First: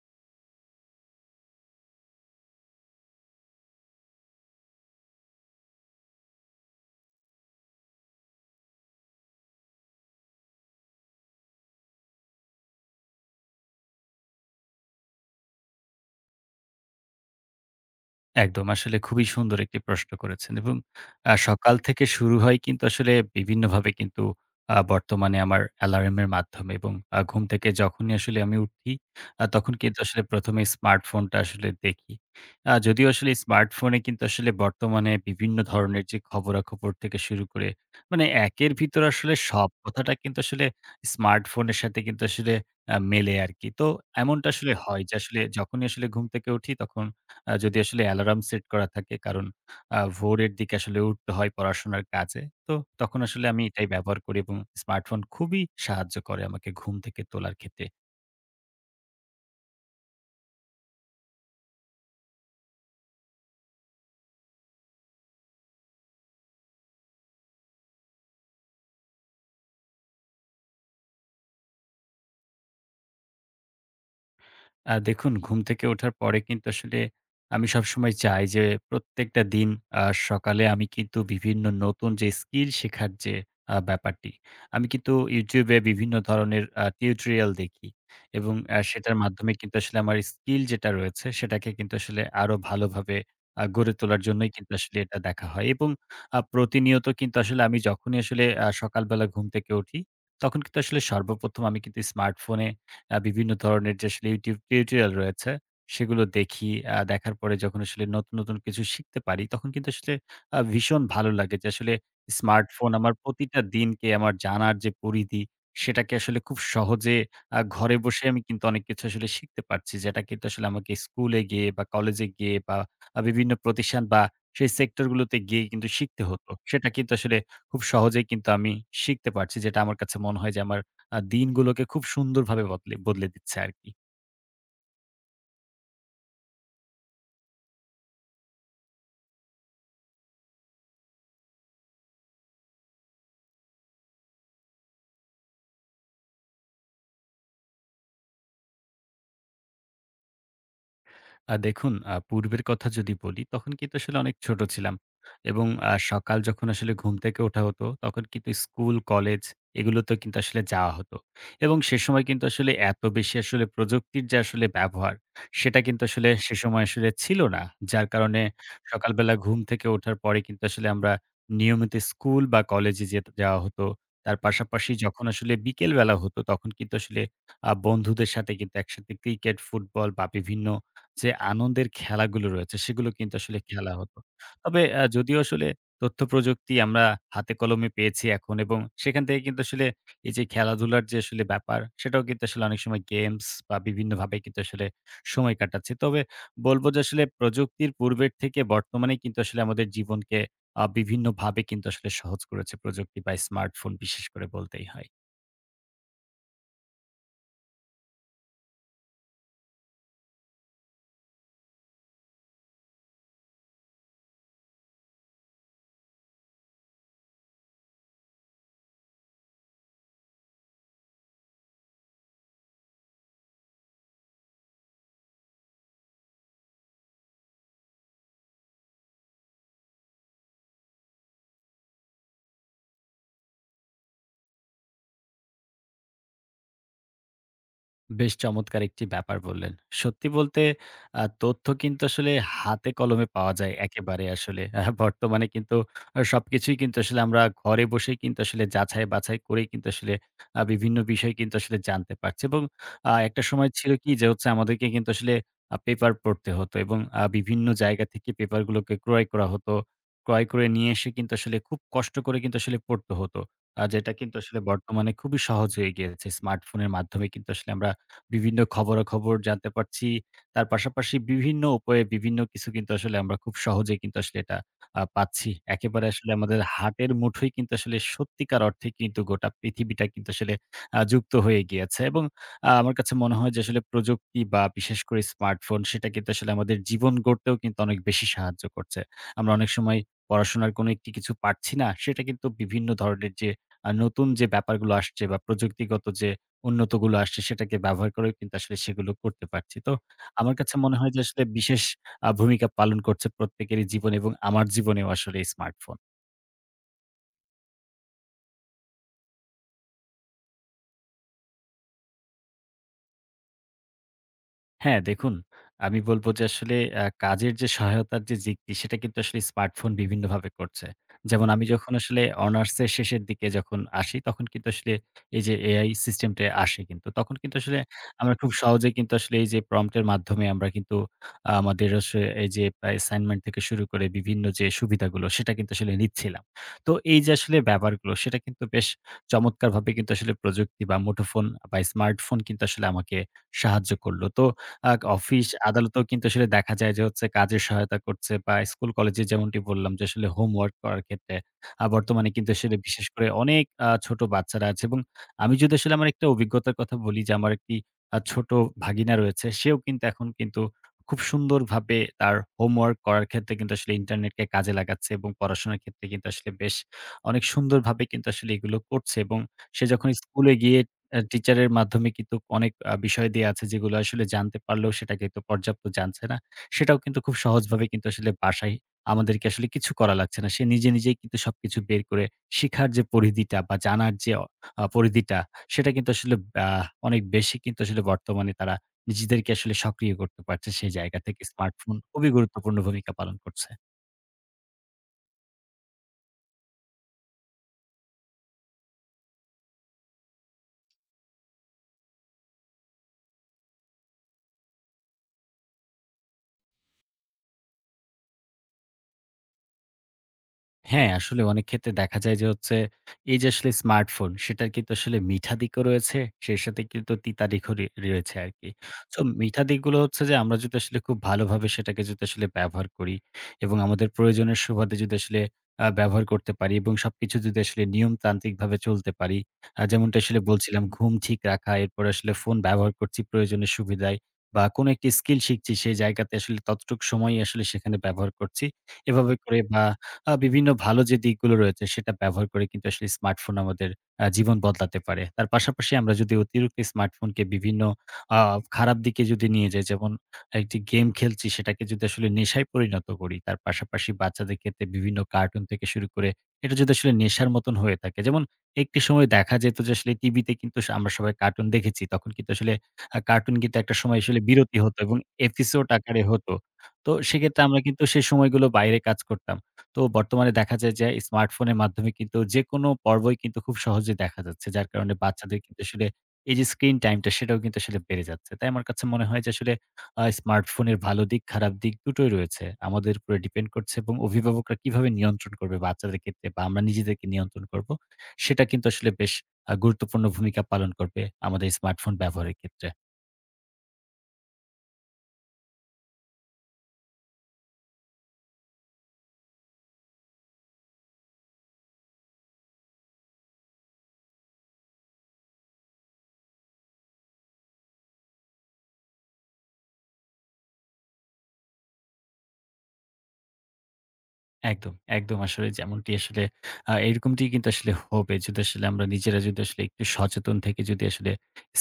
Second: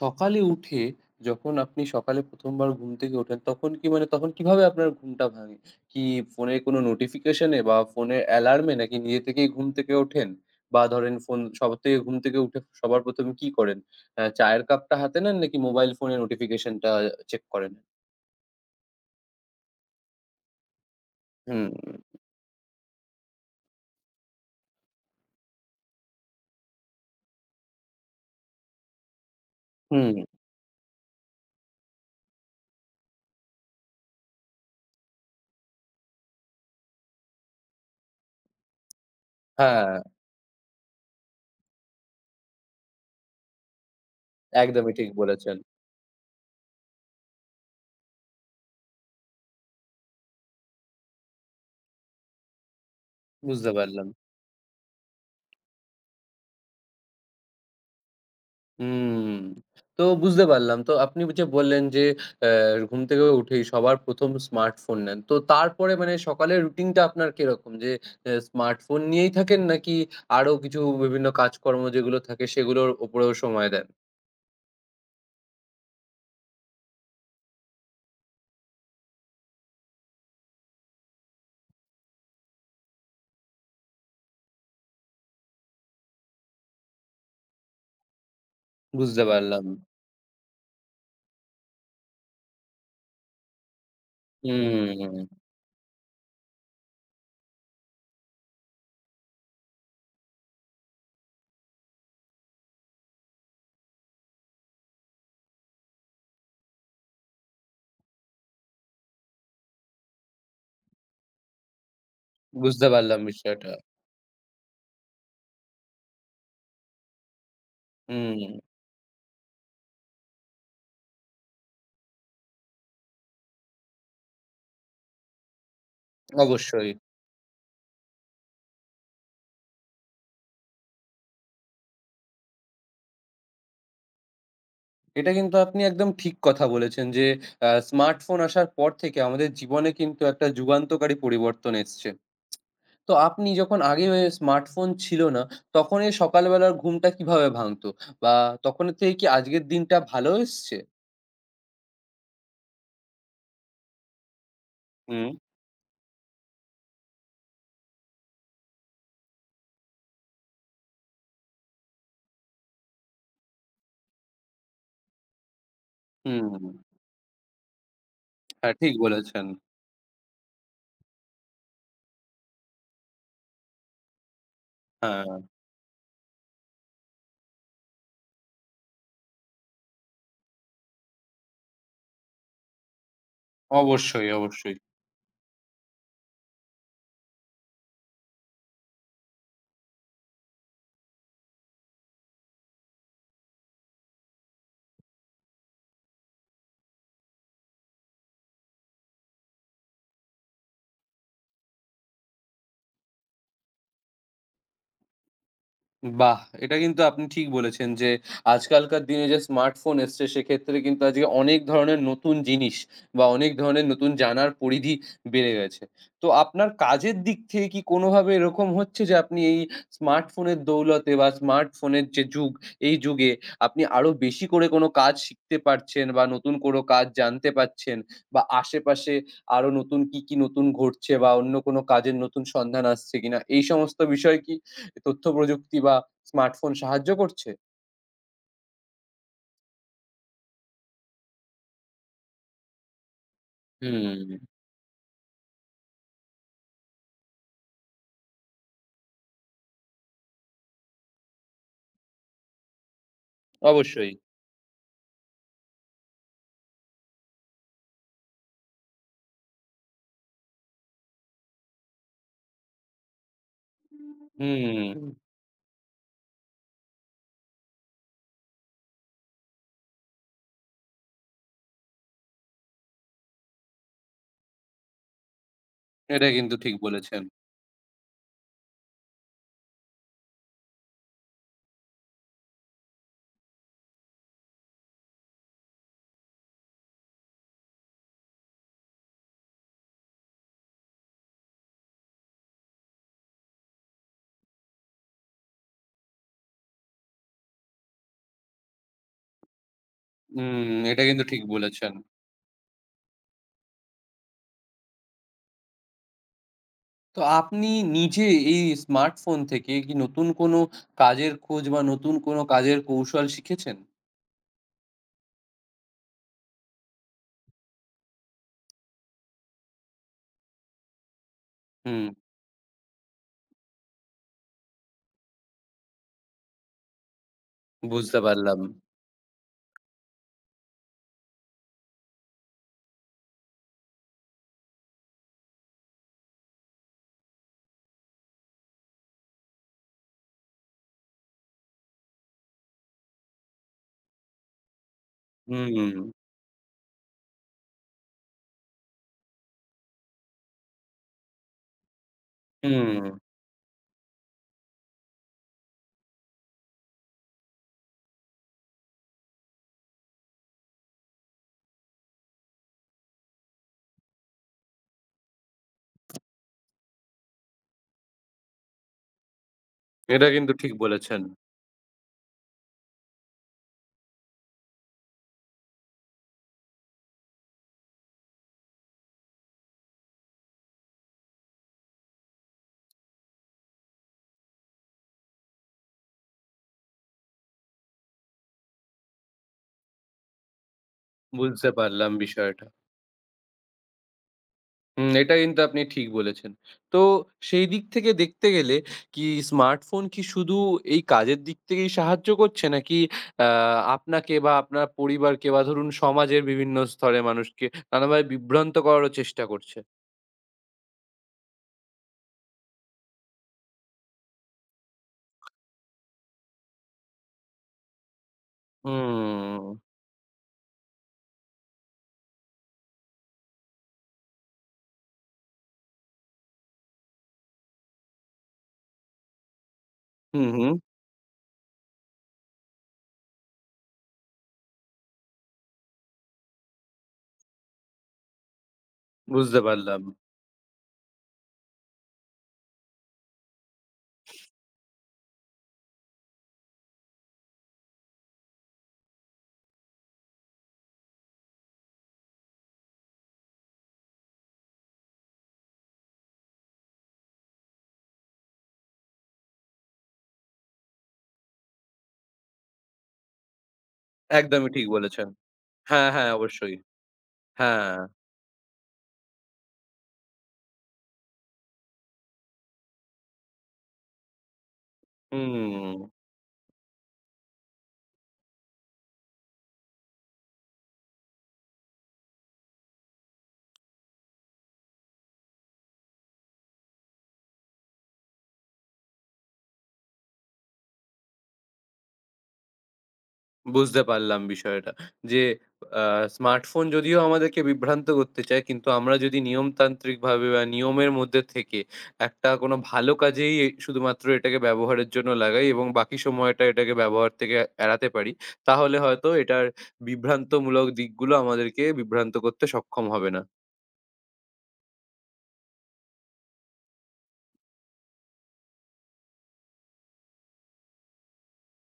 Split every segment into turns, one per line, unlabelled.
সকালে উঠে, যখন আপনি সকালে ১ম বার ঘুম থেকে ওঠেন, তখন কি মানে তখন কিভাবে আপনার ঘুমটা ভাঙে? কি, ফোনের কোনো নোটিফিকেশন এ বা ফোনের অ্যালার্ম এ, নাকি নিজে থেকেই ঘুম থেকে ওঠেন? বা ধরেন ফোন সবার থেকে ঘুম থেকে উঠে সবার ১ম এ কি করেন? চায়ের কাপটা হাতে নেন নাকি মোবাইল ফোনের নোটিফিকেশনটা চেক করেন?
একদম। আসলে খুবই সুন্দর একটি প্রশ্ন করেছেন এবং
হুম,
সকাল থেকে শুরু হয় কিন্তু আসলে বিভিন্নভাবে কিন্তু বর্তমানে আমার অ্যালার্মের মাধ্যমে এবং ঘুম থেকে যখনই আসলে আমি উঠি, তখন কিন্তু
হুম,
আসলে ১ম এ স্মার্টফোনটা আসলে দেখি। যদিও আসলে স্মার্টফোনে কিন্তু আসলে বর্তমানে বিভিন্ন ধরনের যে খবরাখবর থেকে শুরু করে মানে একের ভিতর আসলে সব
হ্যাঁ,
কথাটা কিন্তু আসলে স্মার্টফোনের সাথে কিন্তু আসলে মেলে আরকি। তো এমনটা আসলে
একদমই
হয়
ঠিক
যে আসলে
বলেছেন।
যখনই আসলে ঘুম থেকে উঠি তখন যদি আসলে অ্যালার্ম সেট করা থাকে কারণ ভোরের দিকে আসলে উঠতে হয় পড়াশোনার কাজে। তো তখন আসলে আমি
বুঝতে
এটাই
পারলাম।
ব্যবহার করি এবং স্মার্টফোন খুবই সাহায্য করে আমাকে ঘুম থেকে তোলার ক্ষেত্রে।
হুম, তো বুঝতে পারলাম। তো আপনি যে বললেন যে অ্যা ঘুম থেকে উঠেই সবার ১ম স্মার্টফোন নেন। তো তারপরে মানে সকালের রুটিনটা আপনার কিরকম? যে স্মার্টফোন নিয়েই থাকেন নাকি আরো কিছু বিভিন্ন কাজকর্ম যেগুলো থাকে সেগুলোর উপরেও সময় দেন?
দেখুন ঘুম থেকে ওঠার পরে কিন্তু আসলে আমি সবসময় চাই যে প্রত্যেকটা দিন আ সকালে আমি কিন্তু বিভিন্ন নতুন যে স্কিল শেখার যে ব্যাপারটি, আমি কিন্তু YouTube এ বিভিন্ন ধরনের টিউটোরিয়াল দেখি এবং সেটার
বুঝতে
মাধ্যমে
পারলাম।
কিন্তু আসলে আমার স্কিল যেটা রয়েছে সেটাকে কিন্তু আসলে আরো ভালোভাবে গড়ে তোলার জন্যই কিন্তু আসলে এটা
হুম,
দেখা হয় এবং প্রতিনিয়ত কিন্তু আসলে আমি যখনই আসলে সকালবেলা ঘুম থেকে উঠি, তখন কিন্তু আসলে সর্বপ্রথম আমি কিন্তু স্মার্টফোনে বিভিন্ন ধরনের যে আসলে YouTube টিউটোরিয়াল রয়েছে, সেগুলো দেখি। দেখার পরে যখন আসলে নতুন, নতুন কিছু শিখতে পারি, তখন কিন্তু আসলে ভীষণ ভালো লাগে যে আসলে
বুঝতে
স্মার্টফোন আমার
পারলাম
প্রতিটা
বিষয়টা।
দিনকে আমার জানার যে পরিধি, সেটাকে আসলে খুব সহজে ঘরে বসে আমি
হুম,
কিন্তু অনেক কিছু আসলে শিখতে পারছি। যেটা কিন্তু আসলে আমাকে স্কুলে গিয়ে বা কলেজে গিয়ে বা বিভিন্ন প্রতিষ্ঠান বা সেই সেক্টর গুলোতে গিয়ে কিন্তু শিখতে হতো। সেটা
অবশ্যই।
কিন্তু আসলে খুব সহজেই কিন্তু আমি শিখতে পারছি। যেটা আমার কাছে মনে হয় যে আমার দিনগুলোকে খুব সুন্দরভাবে বদলে বদলে দিচ্ছে আরকি।
এটা কিন্তু আপনি একদম ঠিক কথা বলেছেন যে স্মার্টফোন আসার পর থেকে আমাদের জীবনে কিন্তু একটা যুগান্তকারী পরিবর্তন এসছে। তো আপনি যখন আগে এ স্মার্টফোন ছিল না, তখন এই সকালবেলার ঘুমটা কিভাবে ভাঙতো? বা তখনের থেকে কি আজকের দিনটা ভালো এসছে?
দেখুন পূর্বের কথা যদি বলি, তখন কিন্তু আসলে অনেক ছোট ছিলাম।
হুম,
এবং সকাল যখন আসলে ঘুম থেকে ওঠা হতো, তখন কিন্তু স্কুল, কলেজ এগুলোতেও কিন্তু আসলে যাওয়া হতো। এবং সে সময় কিন্তু আসলে এত বেশি আসলে প্রযুক্তির যে আসলে ব্যবহার, সেটা কিন্তু আসলে
হুম,
সে
হুম।
সময় আসলে ছিল না। যার কারণে
হ্যাঁ, ঠিক
সকালবেলা
বলেছেন।
ঘুম থেকে ওঠার পরে কিন্তু আসলে আমরা নিয়মিত স্কুল বা কলেজে যাওয়া হতো। তার পাশাপাশি যখন
হ্যাঁ,
আসলে বিকেল বেলা হতো, তখন কিন্তু আসলে বন্ধুদের সাথে কিন্তু একসাথে ক্রিকেট, ফুটবল বা বিভিন্ন যে আনন্দের খেলাগুলো রয়েছে সেগুলো কিন্তু আসলে খেলা হতো।
অবশ্যই, অবশ্যই।
তবে যদিও আসলে তথ্য প্রযুক্তি আমরা হাতে কলমে পেয়েছি এখন এবং সেখান থেকে কিন্তু আসলে এই যে খেলাধুলার যে আসলে ব্যাপার সেটাও কিন্তু আসলে অনেক সময় গেমস বা বিভিন্নভাবে কিন্তু আসলে সময় কাটাচ্ছি। তবে বলব যে আসলে প্রযুক্তির পূর্বের থেকে বর্তমানে কিন্তু আসলে আমাদের জীবনকে বিভিন্নভাবে কিন্তু আসলে সহজ করেছে প্রযুক্তি বা স্মার্টফোন বিশেষ করে বলতেই হয়।
বাহ! এটা কিন্তু আপনি ঠিক বলেছেন যে, আজকালকার দিনে যে স্মার্টফোন এসছে সেক্ষেত্রে কিন্তু আজকে অনেক ধরনের নতুন জিনিস বা অনেক ধরনের নতুন জানার পরিধি বেড়ে গেছে। তো আপনার কাজের দিক থেকে কি কোনোভাবে এরকম হচ্ছে যে আপনি এই স্মার্টফোনের দৌলতে বা স্মার্টফোনের যে যুগ, এই যুগে আপনি আরো বেশি করে কোনো কাজ শিখতে পারছেন বা নতুন কোনো কাজ জানতে পারছেন বা আশেপাশে আরো নতুন কি, কি নতুন ঘটছে বা অন্য কোনো কাজের নতুন সন্ধান আসছে কিনা এই সমস্ত বিষয় কি? তথ্য প্রযুক্তি বা স্মার্টফোন সাহায্য করছে?
বেশ চমৎকার একটি ব্যাপার বললেন। সত্যি বলতে তথ্য কিন্তু আসলে হাতে কলমে পাওয়া যায় একেবারে
হুম,
আসলে। বর্তমানে কিন্তু সবকিছুই কিন্তু আসলে আমরা ঘরে বসেই কিন্তু আসলে যাচাই-বাছাই করেই কিন্তু আসলে বিভিন্ন বিষয় কিন্তু আসলে জানতে পারছি এবং একটা সময় ছিল কি
অবশ্যই।
যে হচ্ছে আমাদেরকে কিন্তু আসলে পেপার পড়তে হতো এবং বিভিন্ন জায়গা থেকে পেপারগুলোকে ক্রয় করা হতো। ক্রয় করে নিয়ে এসে কিন্তু আসলে খুব কষ্ট করে কিন্তু আসলে পড়তে হতো। যেটা কিন্তু আসলে বর্তমানে
হুম,
খুবই সহজ হয়ে গিয়েছে। স্মার্টফোনের মাধ্যমে কিন্তু আসলে আমরা বিভিন্ন খবরাখবর জানতে পারছি। তার পাশাপাশি বিভিন্ন উপায়ে বিভিন্ন কিছু কিন্তু আসলে আমরা খুব সহজেই কিন্তু আসলে এটা পাচ্ছি। একেবারে
এটা
আসলে
কিন্তু
আমাদের
ঠিক
হাতের
বলেছেন।
মুঠোয় কিন্তু আসলে সত্যিকার অর্থে কিন্তু গোটা পৃথিবীটা কিন্তু আসলে যুক্ত হয়ে গিয়েছে এবং আমার কাছে মনে হয় যে আসলে প্রযুক্তি বা বিশেষ করে স্মার্টফোন সেটা কিন্তু আসলে আমাদের জীবন গড়তেও কিন্তু অনেক বেশি সাহায্য করছে। আমরা অনেক সময় পড়াশোনার কোনো একটি কিছু পারছি না, সেটা কিন্তু বিভিন্ন ধরনের যে নতুন যে ব্যাপারগুলো আসছে বা প্রযুক্তিগত যে উন্নতগুলো আসছে সেটাকে ব্যবহার করেও কিন্তু আসলে সেগুলো করতে পারছি। তো আমার কাছে
হুম,
মনে
এটা
হয় যে
কিন্তু ঠিক
আসলে বিশেষ
বলেছেন।
ভূমিকা পালন করছে প্রত্যেকেরই জীবনে এবং আমার জীবনেও আসলে এই স্মার্টফোন।
তো আপনি নিজে এই স্মার্টফোন থেকে কি নতুন কোনো কাজের খোঁজ বা নতুন কোনো কাজের কৌশল শিখেছেন?
হ্যাঁ, দেখুন আমি বলব যে আসলে কাজের যে সহায়তার যে দিকটি সেটা কিন্তু আসলে স্মার্টফোন বিভিন্নভাবে করছে। যেমন আমি যখন
হুম,
আসলে অনার্সের শেষের দিকে যখন আসি তখন কিন্তু আসলে এই যে এআই সিস্টেমটা আসে কিন্তু। তখন কিন্তু আসলে
বুঝতে
আমরা খুব
পারলাম।
সহজেই কিন্তু আসলে এই যে প্রম্পট এর মাধ্যমে আমরা কিন্তু আমাদের আসলে এই যে অ্যাসাইনমেন্ট থেকে শুরু করে বিভিন্ন যে সুবিধাগুলো সেটা কিন্তু আসলে নিচ্ছিলাম। তো এই যে আসলে ব্যাপারগুলো সেটা কিন্তু বেশ চমৎকারভাবে কিন্তু আসলে প্রযুক্তি বা মুঠোফোন বা স্মার্টফোন কিন্তু আসলে আমাকে সাহায্য করল। তো আ অফিস
হুম,
আদালতেও কিন্তু আসলে দেখা যায় যে হচ্ছে কাজের সহায়তা করছে বা স্কুল কলেজে যেমনটি বললাম যে আসলে হোমওয়ার্ক করার ক্ষেত্রে বর্তমানে কিন্তু আসলে
হুম,
বিশেষ করে অনেক ছোট বাচ্চারা আছে এবং আমি যদি আসলে আমার একটা অভিজ্ঞতার কথা বলি যে আমার একটি ছোট ভাগিনা রয়েছে। সেও কিন্তু এখন কিন্তু খুব সুন্দরভাবে তার হোমওয়ার্ক করার ক্ষেত্রে কিন্তু আসলে ইন্টারনেটকে কাজে লাগাচ্ছে এবং পড়াশোনার ক্ষেত্রে কিন্তু আসলে বেশ অনেক সুন্দরভাবে কিন্তু আসলে এগুলো করছে এবং সে যখন
এটা কিন্তু
স্কুলে
ঠিক
গিয়ে
বলেছেন।
টিচারের মাধ্যমে কিন্তু অনেক বিষয় দিয়ে আছে যেগুলো আসলে জানতে পারলেও সেটা কিন্তু পর্যাপ্ত জানছে না। সেটাও কিন্তু খুব সহজভাবে কিন্তু আসলে বাসায় আমাদেরকে আসলে কিছু করা লাগছে না। সে নিজে, নিজেই কিন্তু সবকিছু বের করে শিখার যে পরিধিটা বা জানার যে অ আ পরিধিটা সেটা কিন্তু আসলে আ অনেক বেশি কিন্তু আসলে বর্তমানে তারা নিজেদেরকে আসলে সক্রিয় করতে পারছে সেই জায়গা থেকে
বুঝতে
স্মার্টফোন
পারলাম
খুবই
বিষয়টা।
গুরুত্বপূর্ণ ভূমিকা পালন করছে।
হুম, এটা কিন্তু আপনি ঠিক বলেছেন। তো সেই দিক থেকে দেখতে গেলে কি স্মার্টফোন কি শুধু এই কাজের দিক থেকেই সাহায্য করছে? নাকি আ আপনাকে বা আপনার পরিবারকে বা ধরুন সমাজের বিভিন্ন স্তরের মানুষকে নানাভাবে বিভ্রান্ত করারও চেষ্টা করছে?
হ্যাঁ, আসলে অনেক ক্ষেত্রে দেখা যায় যে হচ্ছে, এই যে আসলে স্মার্টফোন সেটার কিন্তু আসলে মিঠা দিকও রয়েছে, সেই সাথে কিন্তু তিতা দিকও রয়েছে আরকি। সো মিঠা
হুম,
দিকগুলো হচ্ছে যে আমরা যদি আসলে খুব ভালোভাবে সেটাকে যদি আসলে ব্যবহার করি এবং আমাদের প্রয়োজনের সুবাদে যদি আসলে ব্যবহার করতে পারি এবং সবকিছু যদি আসলে নিয়মতান্ত্রিকভাবে চলতে পারি। যেমনটা আসলে
হুম, হুম,
বলছিলাম ঘুম ঠিক রাখা, এরপরে আসলে ফোন ব্যবহার করছি প্রয়োজনের সুবিধায় বা কোনো একটি স্কিল শিখছি সেই জায়গাতে আসলে ততটুক সময়ই আসলে সেখানে ব্যবহার করছি। এভাবে
বুঝতে
করে বা
পারলাম।
বিভিন্ন ভালো যে দিকগুলো রয়েছে সেটা ব্যবহার করে কিন্তু আসলে স্মার্টফোন আমাদের জীবন বদলাতে পারে। তার পাশাপাশি আমরা যদি অতিরিক্ত স্মার্টফোনকে বিভিন্ন আ খারাপ দিকে যদি নিয়ে যাই, যেমন একটি গেম খেলছি সেটাকে যদি আসলে নেশায় পরিণত করি, তার পাশাপাশি বাচ্চাদের ক্ষেত্রে বিভিন্ন কার্টুন থেকে শুরু করে এটা যদি আসলে নেশার মতন হয়ে থাকে, যেমন একটি সময় দেখা যেত যে আসলে টিভিতে কিন্তু আমরা সবাই কার্টুন দেখেছি। তখন কিন্তু আসলে কার্টুন কিন্তু একটা সময় আসলে
একদমই
বিরতি
ঠিক
হতো এবং
বলেছেন।
এপিসোড
হ্যাঁ,
আকারে
হ্যাঁ,
হতো।
অবশ্যই।
তো সেক্ষেত্রে আমরা
হ্যাঁ,
কিন্তু সেই সময়গুলো বাইরে কাজ করতাম। তো বর্তমানে দেখা যায় যে স্মার্টফোনের মাধ্যমে কিন্তু যেকোনো পর্বই কিন্তু খুব সহজে দেখা যাচ্ছে। যার কারণে বাচ্চাদের কিন্তু আসলে
হুম।
এই যে স্ক্রিন টাইমটা সেটাও কিন্তু আসলে বেড়ে যাচ্ছে। তাই আমার কাছে মনে হয় যে আসলে স্মার্টফোনের ভালো দিক, খারাপ দিক দুটোই রয়েছে। আমাদের উপরে ডিপেন্ড করছে এবং অভিভাবকরা কিভাবে নিয়ন্ত্রণ করবে বাচ্চাদের ক্ষেত্রে বা আমরা নিজেদেরকে নিয়ন্ত্রণ করব, সেটা কিন্তু আসলে বেশ গুরুত্বপূর্ণ ভূমিকা পালন করবে আমাদের স্মার্টফোন ব্যবহারের ক্ষেত্রে।
বুঝতে পারলাম বিষয়টা। যে আ স্মার্টফোন যদিও আমাদেরকে বিভ্রান্ত করতে চায়, কিন্তু আমরা যদি নিয়মতান্ত্রিকভাবে বা নিয়মের মধ্যে থেকে একটা কোনো ভালো কাজেই এ শুধুমাত্র এটাকে ব্যবহারের জন্য লাগাই এবং বাকি সময়টা এটাকে ব্যবহার থেকে এড়াতে পারি, তাহলে হয়তো এটার বিভ্রান্তমূলক দিকগুলো আমাদেরকে বিভ্রান্ত করতে সক্ষম হবে না।
একদম, একদম আসলে যেমনটি আসলে এরকমটি কিন্তু আসলে হবে যদি আসলে আমরা নিজেরা যদি আসলে একটু সচেতন থেকে যদি আসলে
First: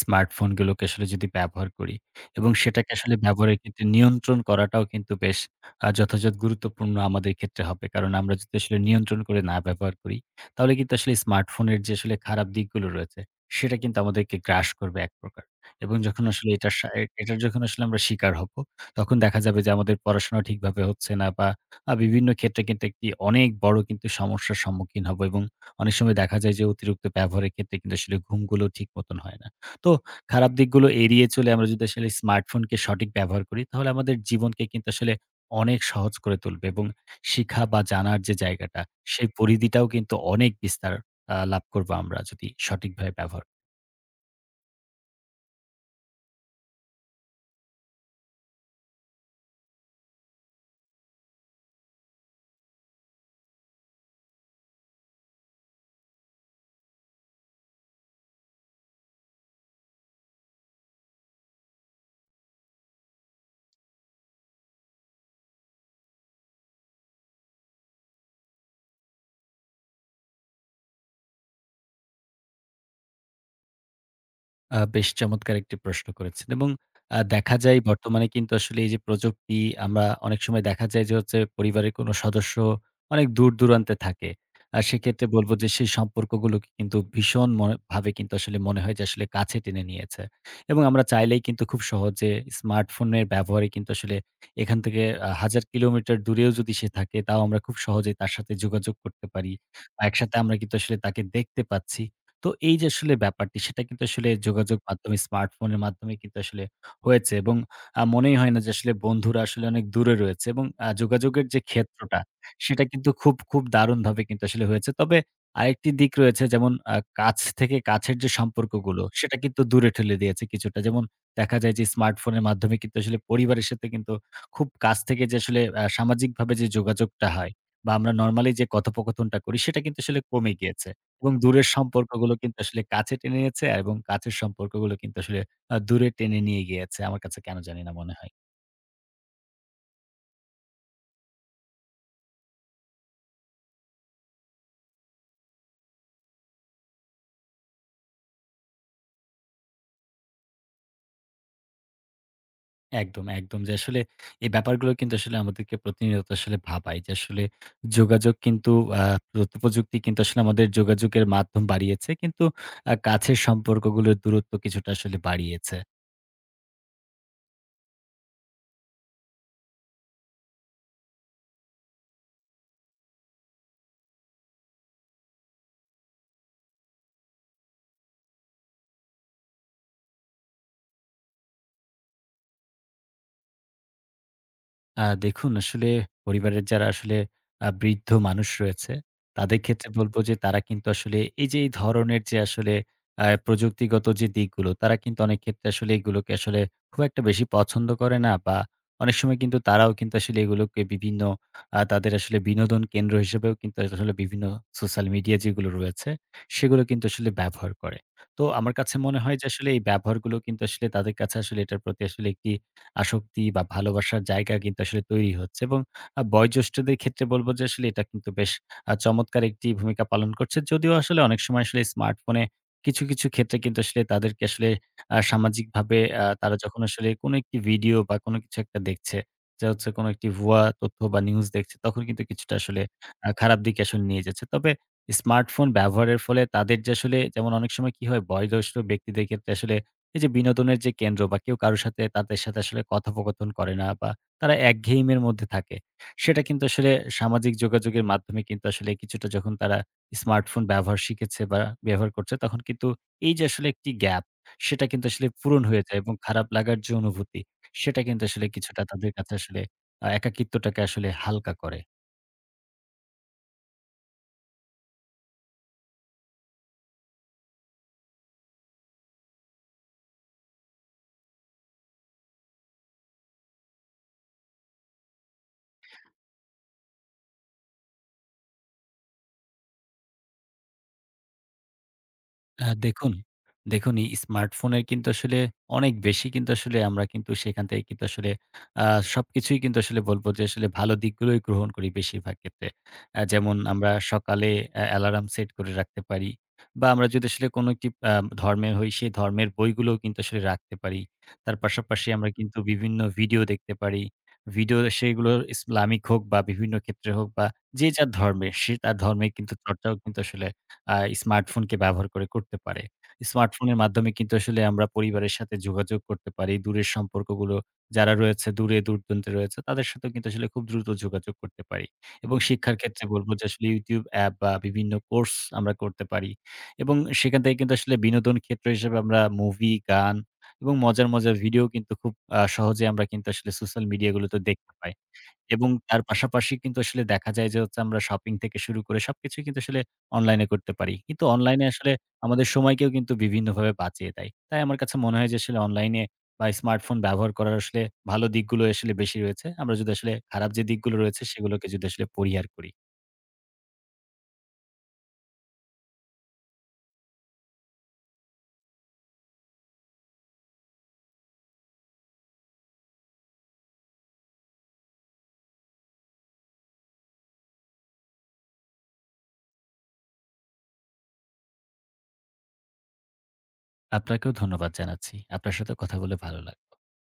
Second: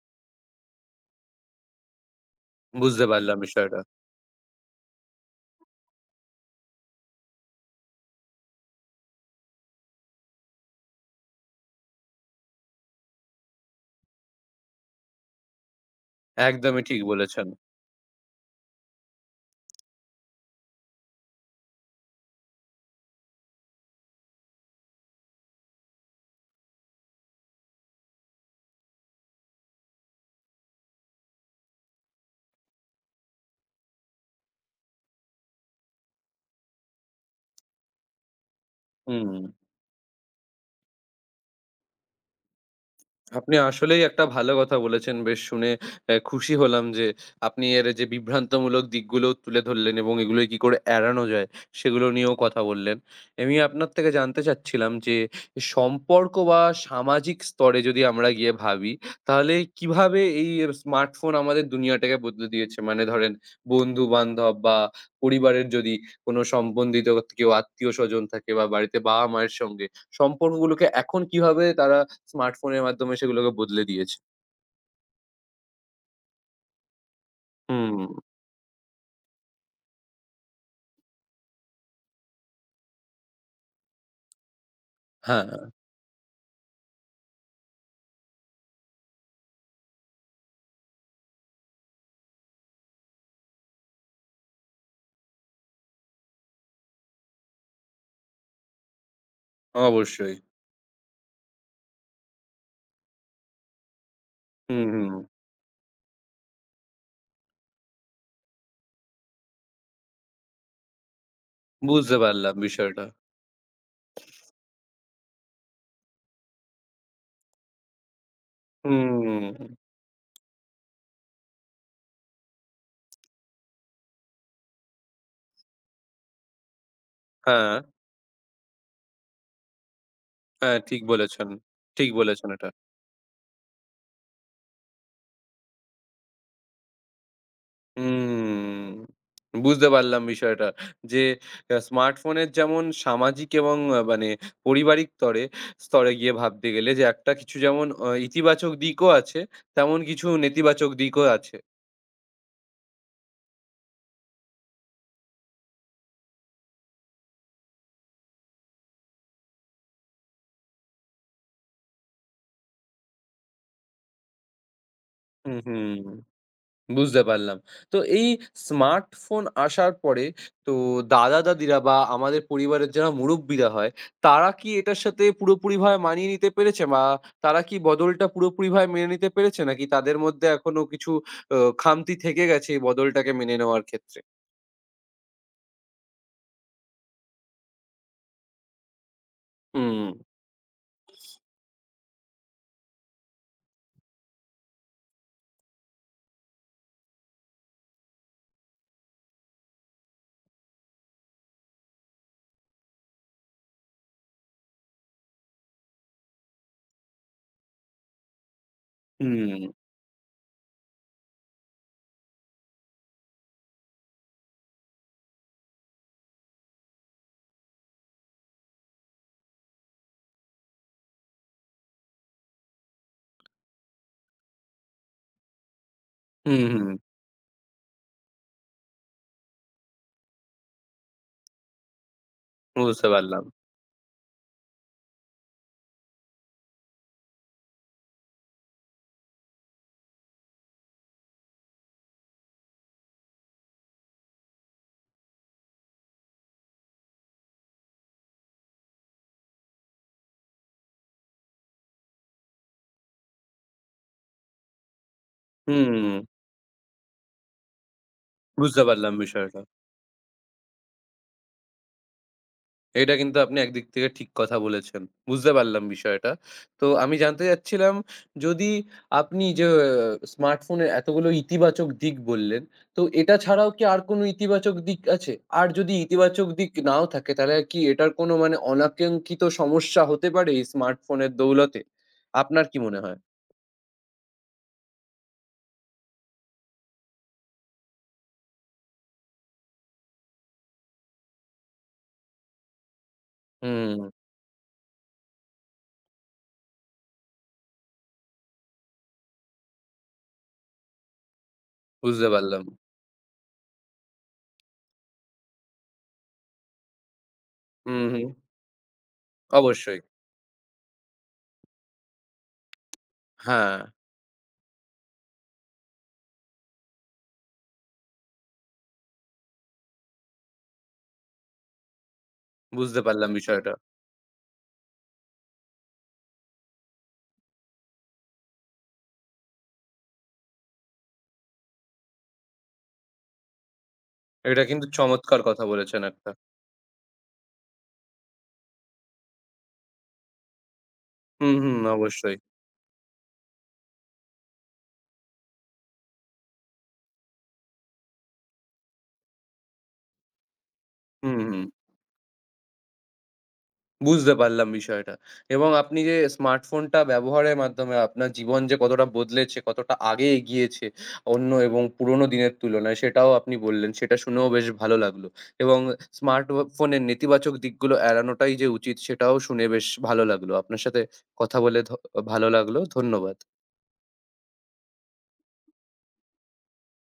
স্মার্টফোন গুলোকে আসলে যদি ব্যবহার করি এবং সেটাকে
বুঝতে
আসলে
পারলাম
ব্যবহারের
বিষয়টা।
ক্ষেত্রে নিয়ন্ত্রণ করাটাও কিন্তু বেশ যথাযথ গুরুত্বপূর্ণ আমাদের ক্ষেত্রে হবে। কারণ আমরা যদি আসলে নিয়ন্ত্রণ করে না ব্যবহার করি, তাহলে কিন্তু আসলে স্মার্টফোনের যে আসলে খারাপ দিকগুলো রয়েছে, সেটা কিন্তু আমাদেরকে গ্রাস করবে এক প্রকার। এবং যখন আসলে এটার
একদমই
সা
ঠিক
এ এটার
বলেছেন।
যখন আসলে আমরা শিকার হব, তখন দেখা যাবে যে আমাদের পড়াশোনা ঠিকভাবে হচ্ছে না বা বিভিন্ন ক্ষেত্রে কিন্তু একটি অনেক বড় কিন্তু সমস্যার সম্মুখীন হব এবং অনেক সময় দেখা যায় যে অতিরিক্ত ব্যবহারের ক্ষেত্রে কিন্তু আসলে ঘুমগুলো ঠিক মতন হয় না। তো খারাপ দিকগুলো এড়িয়ে চলে আমরা যদি আসলে স্মার্টফোনকে সঠিক ব্যবহার করি তাহলে আমাদের জীবনকে কিন্তু আসলে অনেক সহজ করে তুলবে এবং শিখা বা জানার যে জায়গাটা সেই
হুম।
পরিধিটাও কিন্তু অনেক বিস্তার লাভ করব আমরা যদি সঠিকভাবে ব্যবহার
আপনি আসলেই একটা ভালো কথা বলেছেন। বেশ শুনে খুশি হলাম যে, আপনি এর যে বিভ্রান্তমূলক দিকগুলোও তুলে ধরলেন এবং এগুলোয় কি করে এড়ানো যায়, সেগুলো নিয়েও কথা বললেন। আমি আপনার থেকে জানতে চাচ্ছিলাম যে, সম্পর্ক বা সামাজিক স্তরে যদি আমরা গিয়ে ভাবি, তাহলে কিভাবে এই স্মার্টফোন আমাদের দুনিয়াটাকে বদলে দিয়েছে? মানে ধরেন বন্ধু-বান্ধব বা পরিবারের যদি কোনো সম্বন্ধিত কেউ আত্মীয়স্বজন থাকে বা বাড়িতে বাবা-মায়ের সঙ্গে সম্পর্কগুলোকে এখন কিভাবে তারা স্মার্টফোনের মাধ্যমে সেগুলোকে বদলে দিয়েছে।
বেশ চমৎকার একটি প্রশ্ন করেছেন এবং দেখা যায়
হুম।
বর্তমানে কিন্তু আসলে এই যে প্রযুক্তি আমরা অনেক সময় দেখা যায় যে হচ্ছে পরিবারের কোনো সদস্য অনেক দূর-দূরান্তে থাকে। সেক্ষেত্রে বলব
হ্যাঁ,
যে সেই সম্পর্কগুলোকে কিন্তু ভীষণ মনে ভাবে কিন্তু আসলে মনে হয় যে আসলে কাছে টেনে নিয়েছে। এবং আমরা চাইলেই কিন্তু খুব সহজে স্মার্টফোনের ব্যবহারে কিন্তু আসলে এখান থেকে 1000 কিলোমিটার দূরেও যদি সে থাকে তাও আমরা খুব সহজেই তার সাথে যোগাযোগ করতে পারি। বা
অবশ্যই।
একসাথে আমরা কিন্তু আসলে তাকে দেখতে পাচ্ছি। তো এই যে আসলে ব্যাপারটি সেটা কিন্তু আসলে যোগাযোগ
হুম, হুম।
মাধ্যমে স্মার্টফোনের মাধ্যমে কিন্তু আসলে হয়েছে এবং মনেই হয় না যে আসলে বন্ধুরা আসলে অনেক দূরে রয়েছে এবং যোগাযোগের যে
বুঝতে
ক্ষেত্রটা
পারলাম
সেটা
বিষয়টা।
কিন্তু খুব, খুব দারুণভাবে কিন্তু আসলে হয়েছে। তবে আরেকটি দিক রয়েছে যেমন কাছ থেকে কাছের যে সম্পর্কগুলো সেটা কিন্তু
হুম।
দূরে ঠেলে দিয়েছে কিছুটা। যেমন দেখা যায় যে স্মার্টফোনের মাধ্যমে কিন্তু আসলে পরিবারের সাথে কিন্তু খুব কাছ থেকে যে আসলে সামাজিকভাবে যে যোগাযোগটা হয়
হ্যাঁ,
বা আমরা নরমালি যে কথোপকথনটা করি সেটা কিন্তু আসলে কমে
হ্যাঁ,
গিয়েছে।
ঠিক
এবং
বলেছেন।
দূরের
ঠিক
সম্পর্কগুলো
বলেছেন
কিন্তু
এটা।
আসলে কাছে টেনে নিয়েছে এবং কাছের সম্পর্কগুলো কিন্তু আসলে দূরে টেনে নিয়ে গিয়েছে। আমার কাছে কেন জানি না মনে হয়।
হুম। বুঝতে পারলাম বিষয়টা। যে স্মার্টফোনের যেমন সামাজিক এবং মানে পারিবারিক তরে স্তরে গিয়ে ভাবতে গেলে যে একটা কিছু যেমন ইতিবাচক দিকও আছে, তেমন কিছু নেতিবাচক দিকও আছে।
একদম, একদম যে আসলে এই ব্যাপারগুলো কিন্তু আসলে আমাদেরকে প্রতিনিয়ত আসলে ভাবায় যে আসলে যোগাযোগ কিন্তু আ তথ্য প্রযুক্তি কিন্তু আসলে আমাদের যোগাযোগের মাধ্যম বাড়িয়েছে। কিন্তু কাছের সম্পর্কগুলোর দূরত্ব কিছুটা আসলে
হুম,
বাড়িয়েছে।
হুম। বুঝতে পারলাম। তো এই স্মার্টফোন আসার পরে তো দাদা-দাদিরা বা আমাদের পরিবারের যারা মুরুব্বিরা হয়, তারা কি এটার সাথে পুরোপুরিভাবে মানিয়ে নিতে পেরেছে? বা তারা কি বদলটা পুরোপুরিভাবে মেনে নিতে পেরেছে? নাকি তাদের মধ্যে এখনো কিছু অ খামতি থেকে গেছে এই বদলটাকে মেনে নেওয়ার ক্ষেত্রে?
দেখুন আসলে পরিবারের যারা আসলে বৃদ্ধ মানুষ রয়েছে, তাদের ক্ষেত্রে
হুম,
বলব যে তারা কিন্তু আসলে এই যে এই ধরনের যে আসলে প্রযুক্তিগত যে দিকগুলো তারা কিন্তু অনেক ক্ষেত্রে আসলে এগুলোকে আসলে খুব একটা বেশি পছন্দ করে না বা অনেক সময় কিন্তু তারাও কিন্তু আসলে এগুলোকে বিভিন্ন তাদের আসলে বিনোদন কেন্দ্র হিসেবেও কিন্তু আসলে বিভিন্ন সোশ্যাল মিডিয়া যেগুলো রয়েছে সেগুলো কিন্তু আসলে ব্যবহার করে। তো আমার কাছে মনে হয় যে আসলে
হুম,
এই ব্যবহারগুলো কিন্তু আসলে তাদের কাছে আসলে এটার প্রতি আসলে একটি আসক্তি বা ভালোবাসার জায়গা কিন্তু আসলে তৈরি হচ্ছে এবং বয়োজ্যেষ্ঠদের ক্ষেত্রে বলব যে আসলে এটা কিন্তু বেশ চমৎকার একটি ভূমিকা পালন করছে। যদিও আসলে অনেক সময় আসলে স্মার্টফোনে কিছু, কিছু ক্ষেত্রে কিন্তু আসলে তাদেরকে আসলে সামাজিকভাবে তারা
হুম,
যখন
হুম,
আসলে কোনো একটি ভিডিও বা কোনো কিছু একটা দেখছে, যা হচ্ছে কোনো একটি ভুয়া তথ্য বা নিউজ দেখছে, তখন কিন্তু কিছুটা আসলে
বুঝতে পারলাম।
খারাপ দিকে আসলে নিয়ে যাচ্ছে। তবে স্মার্টফোন ব্যবহারের ফলে তাদের যে আসলে যেমন অনেক সময় কি হয় বয়োজ্যেষ্ঠ ব্যক্তিদের ক্ষেত্রে আসলে এই যে বিনোদনের যে কেন্দ্র বা কেউ কারো সাথে তাদের সাথে আসলে কথোপকথন করে না বা তারা একঘেয়েমির মধ্যে থাকে। সেটা কিন্তু আসলে সামাজিক যোগাযোগের মাধ্যমে কিন্তু আসলে কিছুটা যখন তারা স্মার্টফোন ব্যবহার শিখেছে বা ব্যবহার করছে তখন কিন্তু এই যে আসলে একটি গ্যাপ সেটা কিন্তু আসলে পূরণ হয়ে যায়
হুম,
এবং খারাপ লাগার যে অনুভূতি সেটা কিন্তু আসলে
বুঝতে
কিছুটা তাদের
পারলাম
কাছে
বিষয়টা।
আসলে একাকিত্বটাকে আসলে হালকা করে।
এটা কিন্তু আপনি একদিক থেকে ঠিক কথা বলেছেন। বুঝতে পারলাম বিষয়টা। তো আমি জানতে চাচ্ছিলাম, যদি আপনি যে স্মার্টফোনের এতগুলো ইতিবাচক দিক বললেন, তো এটা ছাড়াও কি আর কোনো ইতিবাচক দিক আছে? আর যদি ইতিবাচক দিক নাও থাকে তাহলে কি এটার কোনো মানে অনাকাঙ্ক্ষিত সমস্যা হতে পারে এই স্মার্টফোনের দৌলতে? আপনার
আ
কি মনে
দেখুন,
হয়?
দেখুন, এই স্মার্টফোনের কিন্তু আসলে অনেক বেশি কিন্তু আসলে আমরা কিন্তু সেখান থেকে কিন্তু আসলে আ সবকিছুই কিন্তু আসলে বলব যে আসলে ভালো দিকগুলোই গ্রহণ করি বেশিরভাগ ক্ষেত্রে। যেমন আমরা
হুম,
সকালে অ্যালার্ম সেট করে রাখতে পারি বা আমরা যদি আসলে কোনো একটি ধর্মের হই, সেই ধর্মের বইগুলোও কিন্তু আসলে রাখতে পারি। তার পাশাপাশি
বুঝতে
আমরা কিন্তু
পারলাম।
বিভিন্ন ভিডিও দেখতে পারি। ভিডিও সেগুলো ইসলামিক হোক বা বিভিন্ন ক্ষেত্রে হোক বা যে
হুম,
যার
হুম।
ধর্মের সে তার ধর্মে কিন্তু চর্চাও
অবশ্যই।
কিন্তু আসলে আ স্মার্টফোনকে ব্যবহার করে করতে পারে।
হ্যাঁ,
স্মার্টফোনের মাধ্যমে কিন্তু আসলে আমরা পরিবারের সাথে যোগাযোগ করতে পারি। দূরের সম্পর্কগুলো যারা রয়েছে দূরে দূরদূরান্তে রয়েছে তাদের সাথেও কিন্তু আসলে খুব দ্রুত যোগাযোগ করতে পারি। এবং শিক্ষার
বুঝতে
ক্ষেত্রে বলব
পারলাম
যে আসলে
বিষয়টা।
YouTube অ্যাপ বা বিভিন্ন কোর্স আমরা করতে পারি। এবং সেখান থেকে কিন্তু আসলে বিনোদন ক্ষেত্র হিসেবে আমরা মুভি, গান এবং মজার, মজার ভিডিও কিন্তু খুব সহজে আমরা কিন্তু আসলে সোশ্যাল মিডিয়া গুলোতে
এটা
দেখতে
কিন্তু
পাই।
চমৎকার কথা
এবং তার
বলেছেন একটা।
পাশাপাশি কিন্তু আসলে দেখা যায় যে হচ্ছে আমরা শপিং থেকে শুরু করে সবকিছুই কিন্তু আসলে অনলাইনে করতে পারি। কিন্তু
হুম,
অনলাইনে
হুম,
আসলে
অবশ্যই।
আমাদের সময়কেও কিন্তু বিভিন্নভাবে বাঁচিয়ে দেয়। তাই আমার কাছে মনে হয় যে আসলে অনলাইনে বা স্মার্টফোন ব্যবহার করার আসলে ভালো দিকগুলো আসলে বেশি রয়েছে। আমরা যদি আসলে খারাপ যে দিকগুলো রয়েছে
হুম, হুম।
সেগুলোকে যদি আসলে পরিহার করি।
বুঝতে পারলাম বিষয়টা। এবং আপনি যে স্মার্টফোনটা ব্যবহারের মাধ্যমে আপনার জীবন যে কতটা বদলেছে, কতটা আগে এগিয়েছে অন্য এবং পুরনো দিনের তুলনায় সেটাও আপনি বললেন। সেটা শুনেও বেশ ভালো লাগলো। এবং স্মার্ট ও ফোনের নেতিবাচক দিকগুলো এড়ানোটাই যে উচিত সেটাও শুনে বেশ ভালো লাগলো। আপনার সাথে কথা বলে ভালো লাগলো। ধন্যবাদ।
আপনাকেও ধন্যবাদ জানাচ্ছি। আপনার সাথে কথা বলে ভালো লাগলো।